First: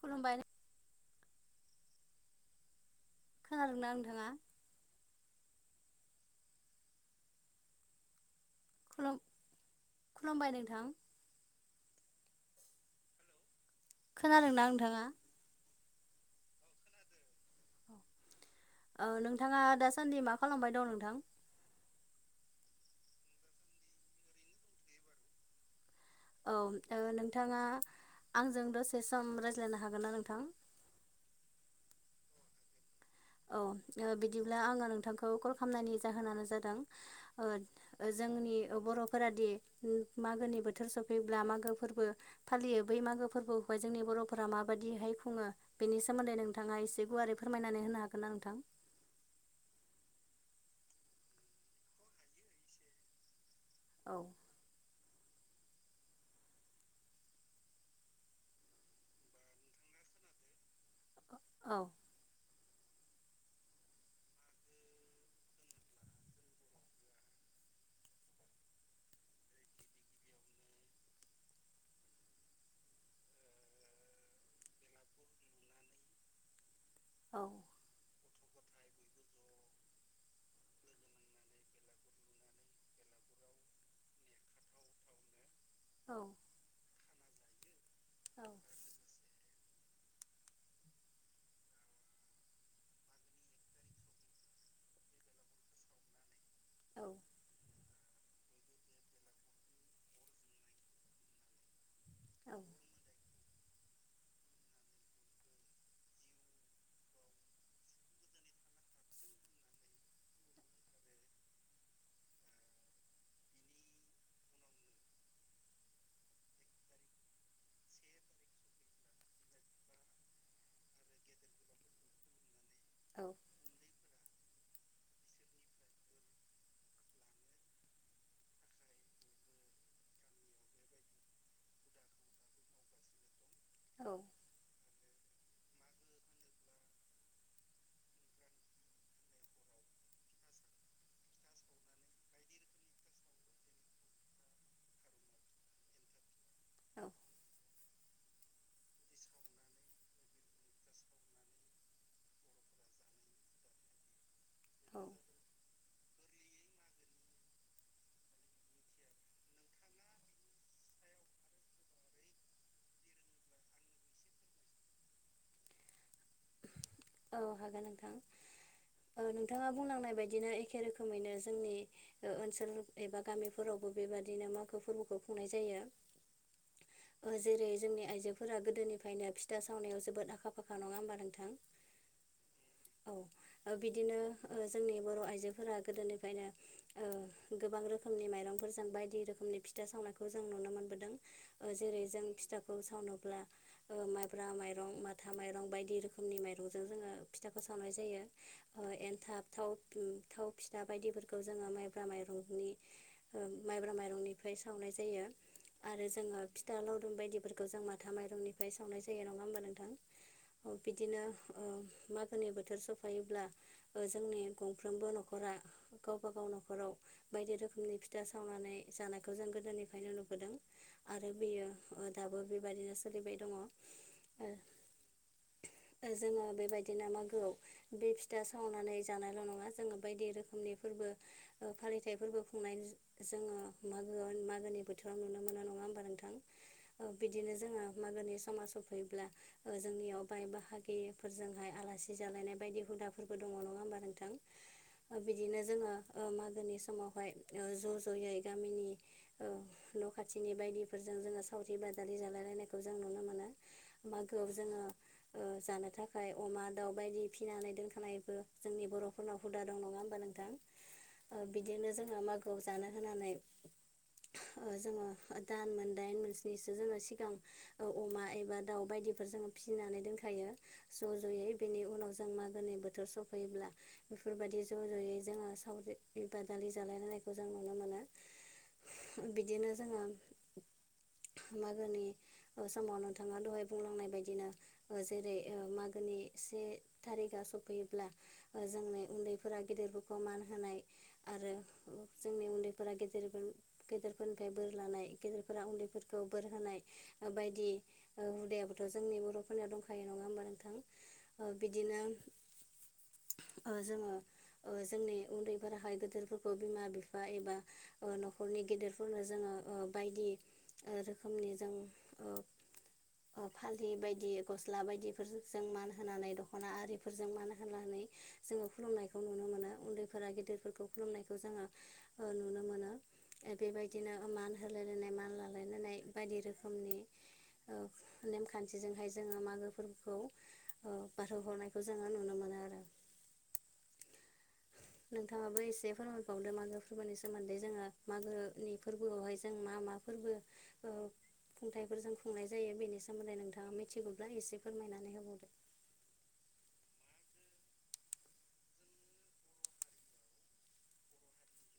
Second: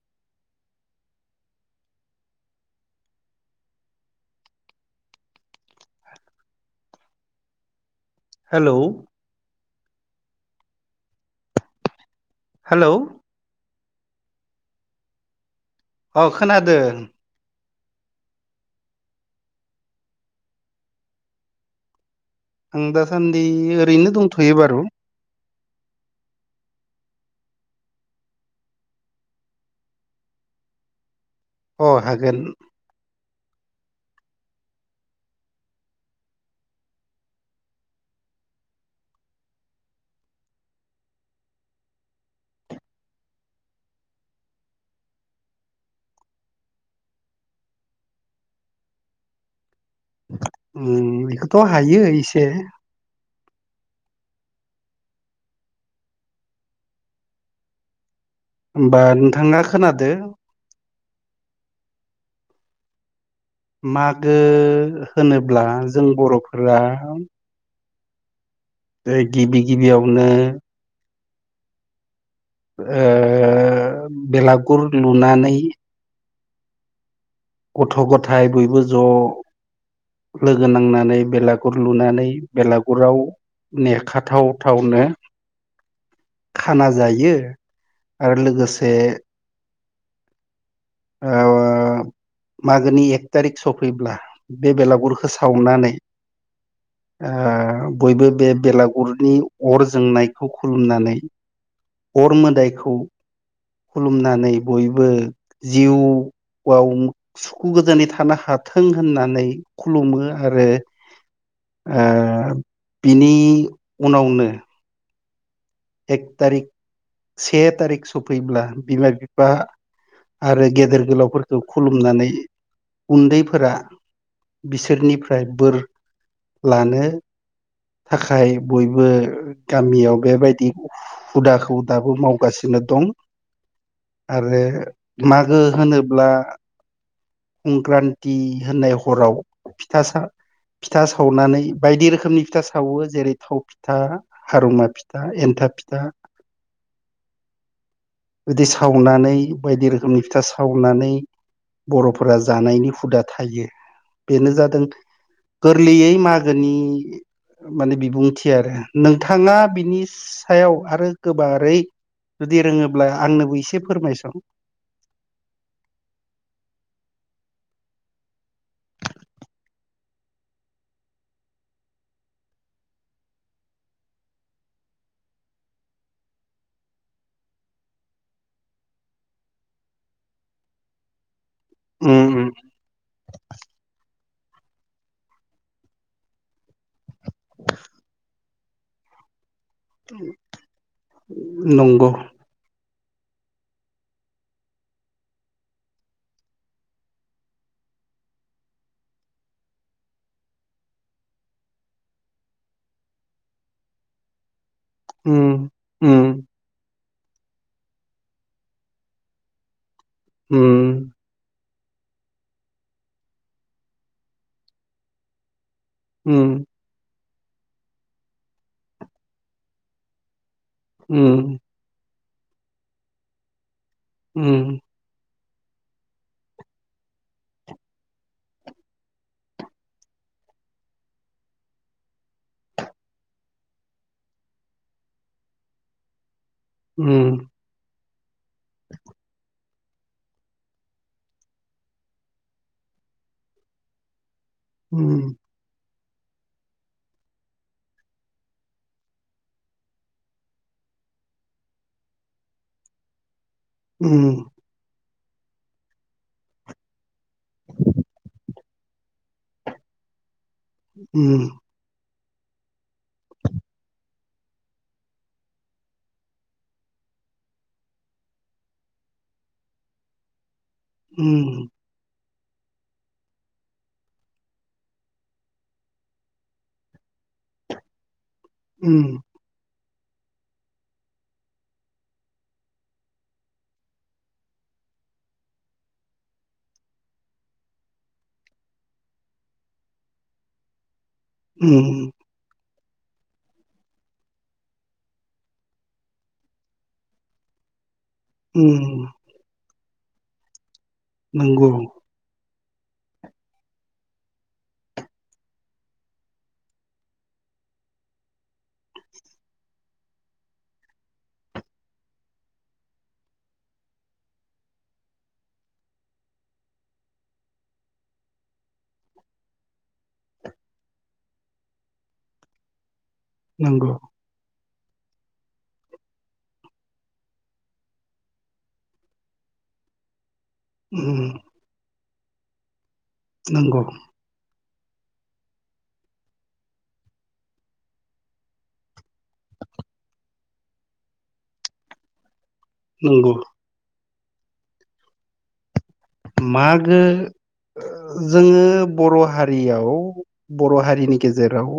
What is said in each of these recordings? खुलुमबाय खोनादोंना नोंथाङा हेलौ खुलुम खुलुमबाय नोंथां हेलौ‌ खोनादोंना नोंथाङा? औ खोनादो। ओ नोंथाङा दासान्दि मा खालामबाय दं नोंथां? आं दासान्दि ओरैनो दंथ'यो बारु औ नोंथां नोंथाङा आंजों दसे सम रायज्लायनो हागोन ना नोंथां? अ हागोन औ ओ बिदिब्ला आङो नोंथांखौ कल खालामनायनि जाहोनानो जादों ओ जोंनि ओ बर'फोरादि मागोनि बोथोर सफैयोब्ला मागो फोरबो फालियो बै मागो फोरबोखौहाय जायो। जोंनि बर'फोरा माबादिहाय खुङो बेनि सोमोन्दै नोंथाङा एसे गुवारै फोरमायनानै होनो हागोन हागोनना नोंथां उम बेखौथ' हायो एसे। औ। होमबा नोंथाङा खोनादो। औ। मागो होनोब्ला जों बर'फोरा। बे गिबि गिबियावनो ओ बेलागुर लुनानै औ गथ' गथाय बयबो ज' लोगो नांनानै बेलागुर लुनानै बेलागुराव नेखाथावथावनो औ खाना जायो औ आरो लोगोसे ओ मागोनि एक थारिख सफैब्ला बे बेलागुरखौ सावनानै औ ओ बयबो बे बेलागुरनि अर जोंनायखौ खुलुमनानै अर मोदायखौ औ खुलुमनानै बयबो जिउ आव सुखु गोजोनै थानो हाथों होननानै खुलुमो आरो ओ बिनि उनावनो एक थारिक से थारिख सफैब्ला बिमा बिफा आरो गेदेर गोलावफोरखौ खुलुमनानै उन्दैफोरा बिसोरनिफ्राय बोर लानो थाखाय बयबो गामियाव बेबायदि हुदाखौ दाबो मावगासिनो दं औ आरो मागो होनोब्ला संक्रान्ति होननाय हराव फिथासा फिथा सावनानै बायदि रोखोमनि फिथा सा सावो जेरै थाव फिथा हारुमा फिथा एन्थाब फिथा गोदै सावनानै बायदि रोखोमनि फिथा सावनानै बर'फोरा जानायनि हुदा थायो। बेनो जादों औ गोरलैयै मागोनि माने बिबुंथि आरो नोंथाङा बिनि सायाव आरो गोबारै जुदि रोङोब्ला आंनोबो एसे फोरमायस' औ हागोन नोंथां नोंथाङा बुंलांनाय बायदिनो एखे रोखोमैनो जोंनि ओनसोल एबा गामिफोराव बो बेबाददिनो मागो फोरबोखौ खुंनाय जायो। ओ जेरै जोंनि आइजोफोरा गोदोनिफ्रायनो फिथा सावनायाव जोबोद आखा फाखा नंङा होमबा नोंथां उम उम औ बिदिनो जोंनि बर' आइजोफोरा गोदोनिफ्रायनो ओ गोबां रोखोमनि माइरंफोरजों बायदि रोखोमनि फि था सावनायखौ जों नुनो मोनबोदों जेरै नंगौ जों फिथाखौ सावनो अब्ला ओ माइब्रा माइरं माथा माइरं बायदि रोखोमनि माइरंजों जोङो फिथाखौ सावनाय जायो ओ एनथाब थाव फो थाव फिथा बायदिफोरखौ जोङो माइब्रा माइरं गुबै ओं माइब्रा माइरंनिफ्राय सावनाय जायो उम आरो उम जोंहा फिथा लाव दुम बायदिफोरखौ जों माथा माइरंनिफ्राय सावनाय जायो नङा होमबा नोंथां उम बिदिनो ओ मागोनि बोथोर सफायोब्ला ओ जोंनि गंफ्रोमबो न'खरा गावबागाव उम न'खराव बायदि रोखोमनि फिथा सावनानै जानायखौ जों गोदोनिफ्रायनो नुबोदों। आरो उम बेयो दाबो बेबायदिनो सोलिबाय दङ। उम जोङो बेबायदिनो मागोआव बे फिथा संनानै जानायल' नङा जोङो बायदि रोखोमनि फोरबो ओ फालिथाय फोरबो खुंनाय जोङो मागो मागोनि बोथोराव नुनो मोनो नङा होमबा नों थां उम बिदिनो जोंहा मागोनि समा फैयोब्ला जोंनियाव बाय बाहागि बेफोरजोंहाय आलासि जालायनाय बायदि हुदाफोरबो दङ नङा होमबा नोंथां उम बिदिनो जोङो ओ मागोनि समावहाय ओ ज' ज'यै गामिनि न' खाथिनि बायदिफोरजों जों जोङो सावरि बादालि जालायलायनायखौ जों नुनो मोनो उम मागोआव जोङो जानो थाखाय अमा दाउ बायदि फिनानै दोनखानायबो जोंनि बर'फोरनाव हुदा दं नङा होमबा नोंथां ओ बिदिनो जोंहा मागोआव जानो होनानै जोङो दान मोन दाइन मोनसनिसो जोङो सिगां अमा एबा दाउ बायदि फोर जोङो फिसिनानै दोनखायो ज' ज'यै बेनि उनाव जों मा गोनि बोथोर सफैयोब्ला बेफोरबायदि ज' ज'यै जोङो सावरि बादालि जालायलायनायखौ जों नुनो मोनो उम बिदिनो जोङो मागोनि समाव नोंथाङा दहाय बुंलांनाय बायदिनो ओ जेरै ओ मागोनि से थारिकआ सफैयोब्ला ओ जोंनि उन्दैफोरा गेदेरफोरखौ मान हो होनाय आरो उम जोंनि उन्दै फोरा गेदेरखौ गेदेरफोरनिफ्राय बोर लानाय गेदेरफोरा उन्दैफोरखौ बोर होनाय ओ बायदि ओ हुदायाबोथ' उम जोंनि बर'फोरनियाव दंख ओ नंगौ बिदिनो ओ जोङो ओ जोंनि उन्दैफोराहाय गोदोरफोरखौ बिमा बिफा एबा ओ न'ख' [unintelligible] नि गेदेरफोरनो जोङो ओ बायदि रोखोमनि जों ओ ओ फालि बायदि गस ला बायदिफोरजों जों मान होनानै दख'ना आरिफोरजों मान होनानै जोङो खुलुमनायखौ नुनो मोनो उन्दैफोरा गिदिर खुलुमनायखौ जोङो ओ नुनो मोनो नंगौ बेबायदिनो मान होलायलायनाय मान लालाय लानाय बायदि रोखोमनि ओ नेमखान्थिजोंहाय जोङो मा गो फोरबोखौ ओ उम बारहो हरनायखौ जों नंगौ नोंथाङाबो एसे फोरमायबावदो मागो फोरबोनि सोमोन्दै जोङो मागोनि फोरबोआवहाय जों मा मा फोरबो ओ खुंथायफोर जों खुंनाय जायो बेनि नंगौ सोमोन्दै नोंथाङा मिथिगौब्ला एसे फोरमायनानै होबावदो। मागो ओ जोङो बर' हारियाव बर' हारिनि गेजेराव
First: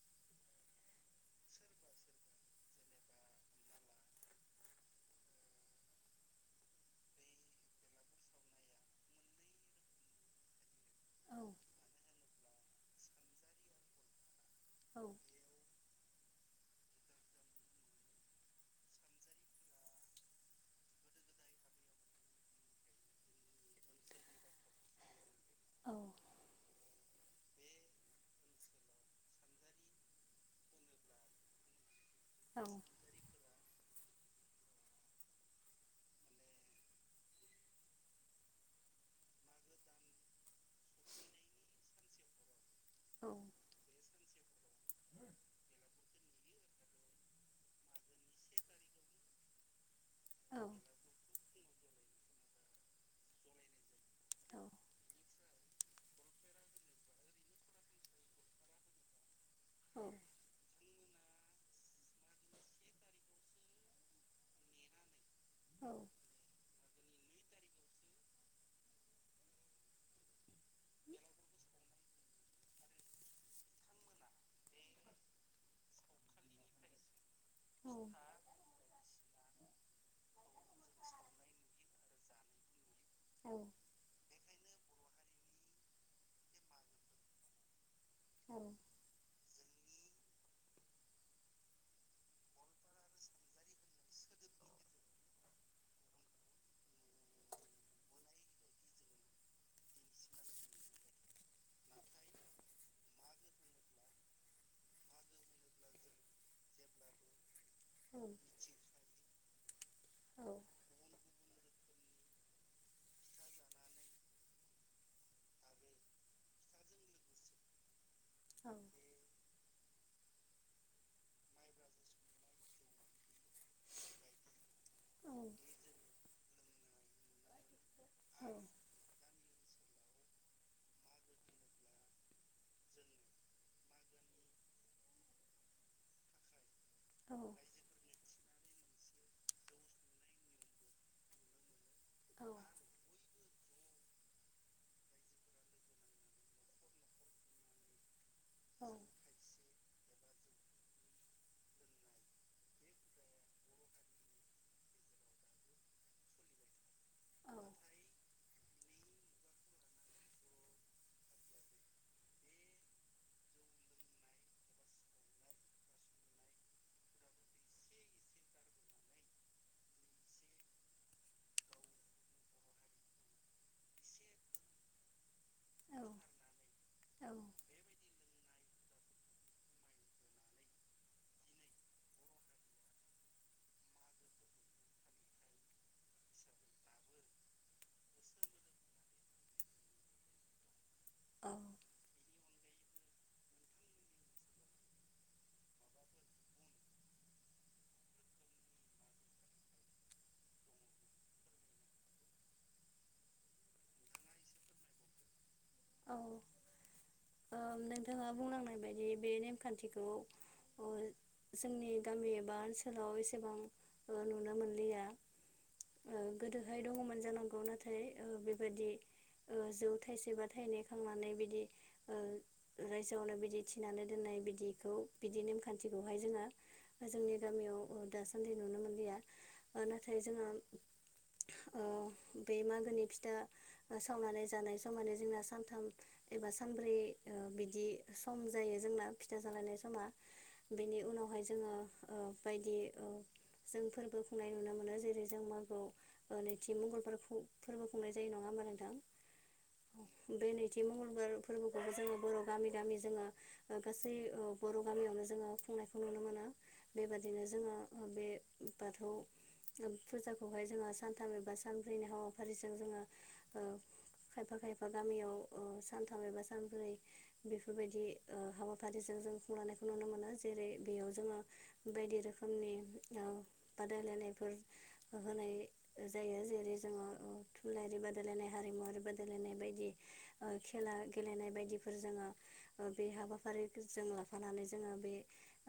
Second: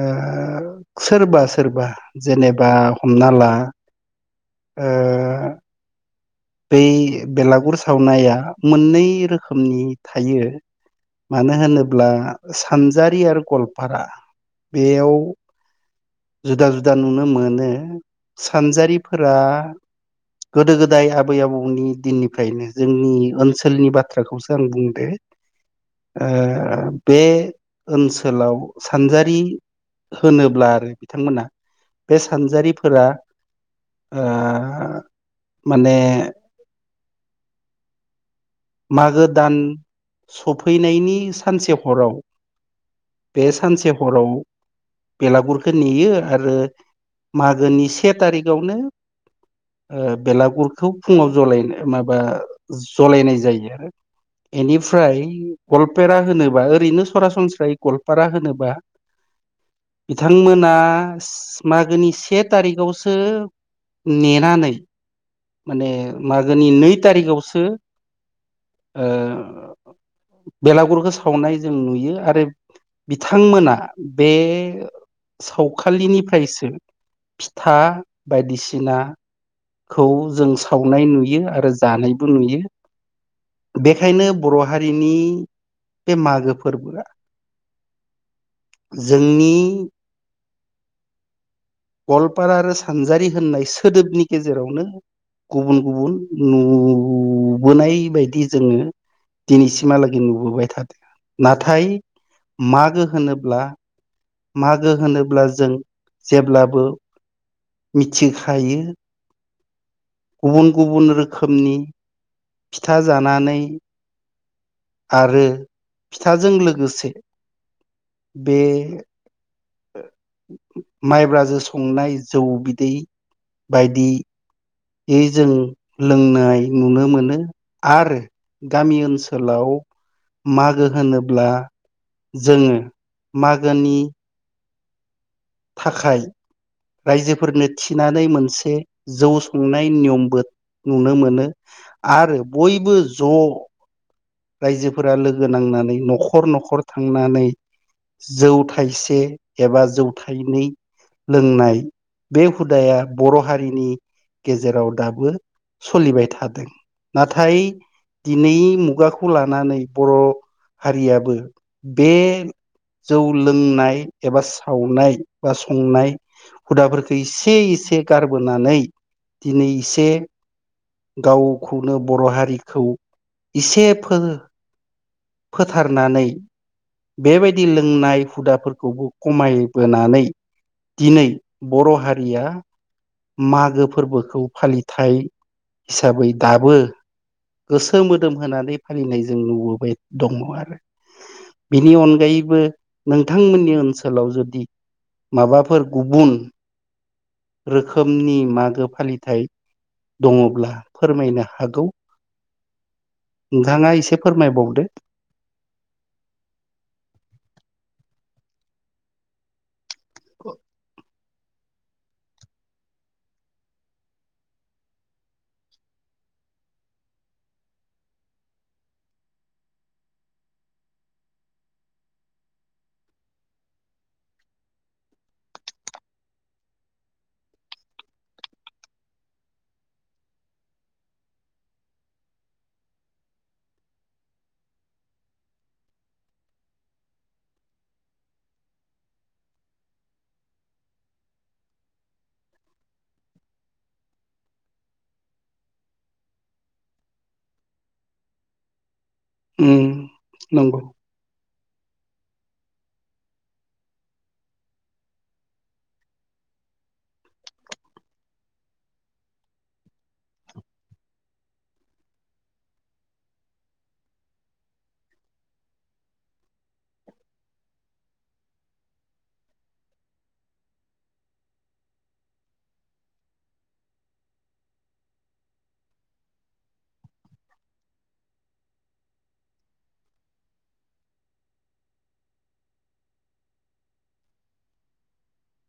ओ सोरबा-सोरबा जेनेबा हमना ला ओ बै बेलागुर सावनाया मोननै रोखोमनि थायो औ मानो होनोब्ला सानजारि आरो गवालपारा बेयाव जुदा-जुदा नुनो मोनो सानजारिफोरा गोदो गोदाय आबै आबौनि दिननिफ्रायनो जोंनि ओनसोलनि बाथ्राखौसो आं बुंदो औ ओ बे ओनसोलाव सानजारि होनोब्ला आरो बिथांमोना बे औ सानजारिफोरा ओ माने मागो दान सफैनायनि सानसे हराव बे सानसे हराव बेलागुरखो नेयो आरो मागोनि से तारिगावनो ओ बेलागुरखौ फुङाव जलाय माबा जलायनाय जायो आरो एनिफ्राय गवालपेरा होनोबा ओरैनो सरासनस्रायै गवालपारा होनोबा [inaudible] बिथांमोना [unintelligible] मागोनि से तारिगावसो नेनानै माने मागोनि नै थारिगावसो ओ बेलागुरखो सावनाय जों नुयो आरो बिथांमोना बे सावखालिनिफ्रायसो फिथा बायदिसिना खौ जों सावनाय नुयो आरो जानायबो नुयो बेखायनो बर' हारिनि बे मागो फोरबोआ जोंनि गवालपारा आरो सानजारि होननाय सोदोबनि गेजेरावनो गुबुन-गुबुन नु बोनाय बायदि जोङो दिनैसिमहालागै नुबोबाय थादो नाथाय मागो होनोब्ला मागो होनोब्ला जों जेब्लाबो मिथिखायो गुबुन गुबुन रोखोमनि फिथा जानानै आरो फिथाजों लोगोसे बे माइब्राजों संनाय जौ बिदै बायदियै औ जों लोंनाय नुनो मोनो आरो गामि ओनसोलाव मागो होनोब्ला जोङो मागोनि थाखाय औ रायजोफोरनो थिनानै मोनसे जौ संनाय नियमबो नुनो मोनो आरो बयबो ज' रायजोफोरा लोगो नांनानै न'खर न'खर थांनानै जौ थाइसे एबा जौ थायनै लोंनाय बे हुदाया बर' हारिनि गेजेराव दाबो सोलिबाय थादों। नाथाय दिनै मुगाख खौ लानानै बर' हारियाबो बे जौ लोंनाय एबा सावनाय बा संनाय हुदाफोरखौ एसे एसे गारबोनानै दिनै एसे गावखौनो बर' हारिखौ इसे फो औ फोथारनानै औ बेबायदि लोंनाय हुदा फोरखौबो खमायबोनानै दिनै बर' हारिया मागो फोरबोखौ फालिथाय हिसाबै दाबो गोसो मोदोम होनानै फालिनाय जों नुबोबाय दङ आरो। औ बिनि अनगायैबो नोंथांमोननि ओनसोलाव जुदि माबाफोर गुबुन रोखोमनि मागो फालिथाय दङब्ला फोरमायनो हागौ। नोंथाङा एसे फोरमायबावदो। औ ओ नोंथाङा बुंलांनाय बायदि बे नेमखान्थिख ख' जोंनि गामि एबा ओनसोलाव एसेबां नुनो मोनलिया। ओ गोदोहाय दङमोन जानांगौ नाथाय ओ बेबायदि ओ जौ थाइसे बा थाइनै खांनानै बिदि ओ रायजोआवनो बिदि थिनानै दोननाय बिदिखौ बिदिने नेमखान्थिखौहाय जोङो जोंनि गामियाव दासान्दि नुनो मोनलिया ओ नाथाय जोङा ओ बे मागोनि फिथा सावनानै जानाय समानो जोंना सानथाम एबा सानब्रै ओ बिदि सम जायो जोंना फिथा जालायनाय समा बेनि उनावहाय जोङो ओ बायदि ओ जों फोरबो खुंनाय नुनो मोनो जेरै जों मागोआव नैथि मंगलबार फोरबो खुंनाय जायो नङा होमबा नोंथां। उम बे नंगौ नैथि मंगलबार फोरबोख खौबो जोङो बर' गामि गामि जोङो ओ गासै ओ बर' गामियावनो जोङो खुंनायखौ नुनो मोनो। बेबादिनो जोङो ओ बे बाथौ फुजाखौहाय जोङो सानथाम एबा सानब्रैनि हाबाफारिजों जोङो ओ खायफा खायफ बा गामियाव ओ सानथाम एबा सानब्रै बेफोरबायदि ओ हाबाफारिजों जों खुंलांनायखौ नुनो मोनो जेरै बेयाव जोङो बायदि रोखोमनि ओ बादायलायनायफोर होनाय जायो। जेरै जोङो ओ थुनलाायारि बादायलायनाय, हारिमुवारि बादायलायनाय, बायद दि ओ खेला गेलेनाय बायदिफोर जोङो बे हाबाफारि जों लाफानानै जो ङो बे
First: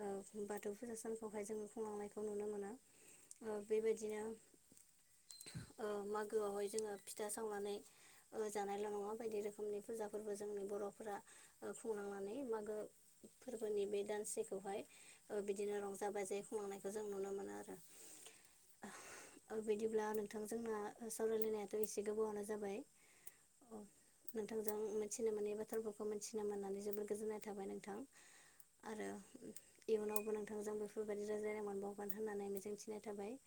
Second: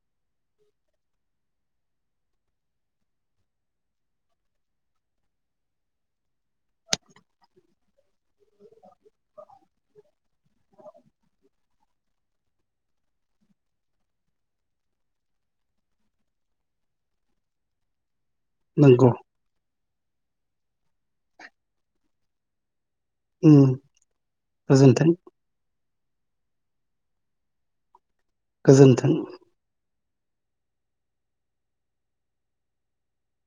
ओ बाथौ फुजा सानखौहाय जोङो खुंलांनायखौ नुनो मोनो। ओ बेबायदिनो ओ मागोआवहाय जोङो फिथा सावनानै ओ जानायल' बायदि रोखोमनि फुजा फोरबो जोंनि बर'फोरा खुंलांनानै मागो फोरबोनि बे दानसेखौहाय बिदिनो रंजा बाजायै खुंलांनायखौ जों नुनो मोनो आरो नंगौ बिदिब्ला नोंथां जोंना सावरायलायनायाथ' एसे गोबावनो जाबाय उम अ नोंथांजों गोजोन्थों मोनथिनो मोनै बाथोरफोरखौ मिथिनो मोननानै जोबोद गोजोननाय थाबाय नोंथां। आरो गोजोन्थों इयुनावबो नोंथांजों बेफोरबायदि राय्लनाय मोनबावगोन होननानै मिजिंथिनाय थाबाय।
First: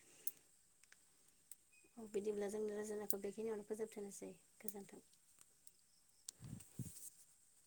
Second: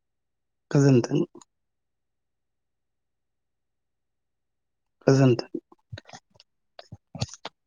गोजोनथों। औ बिदिब्ला जोंनि रायज्लायनायखौ बेखिनियावनो फोजोबथनोसै। गोजोन्थों गोजोनथों।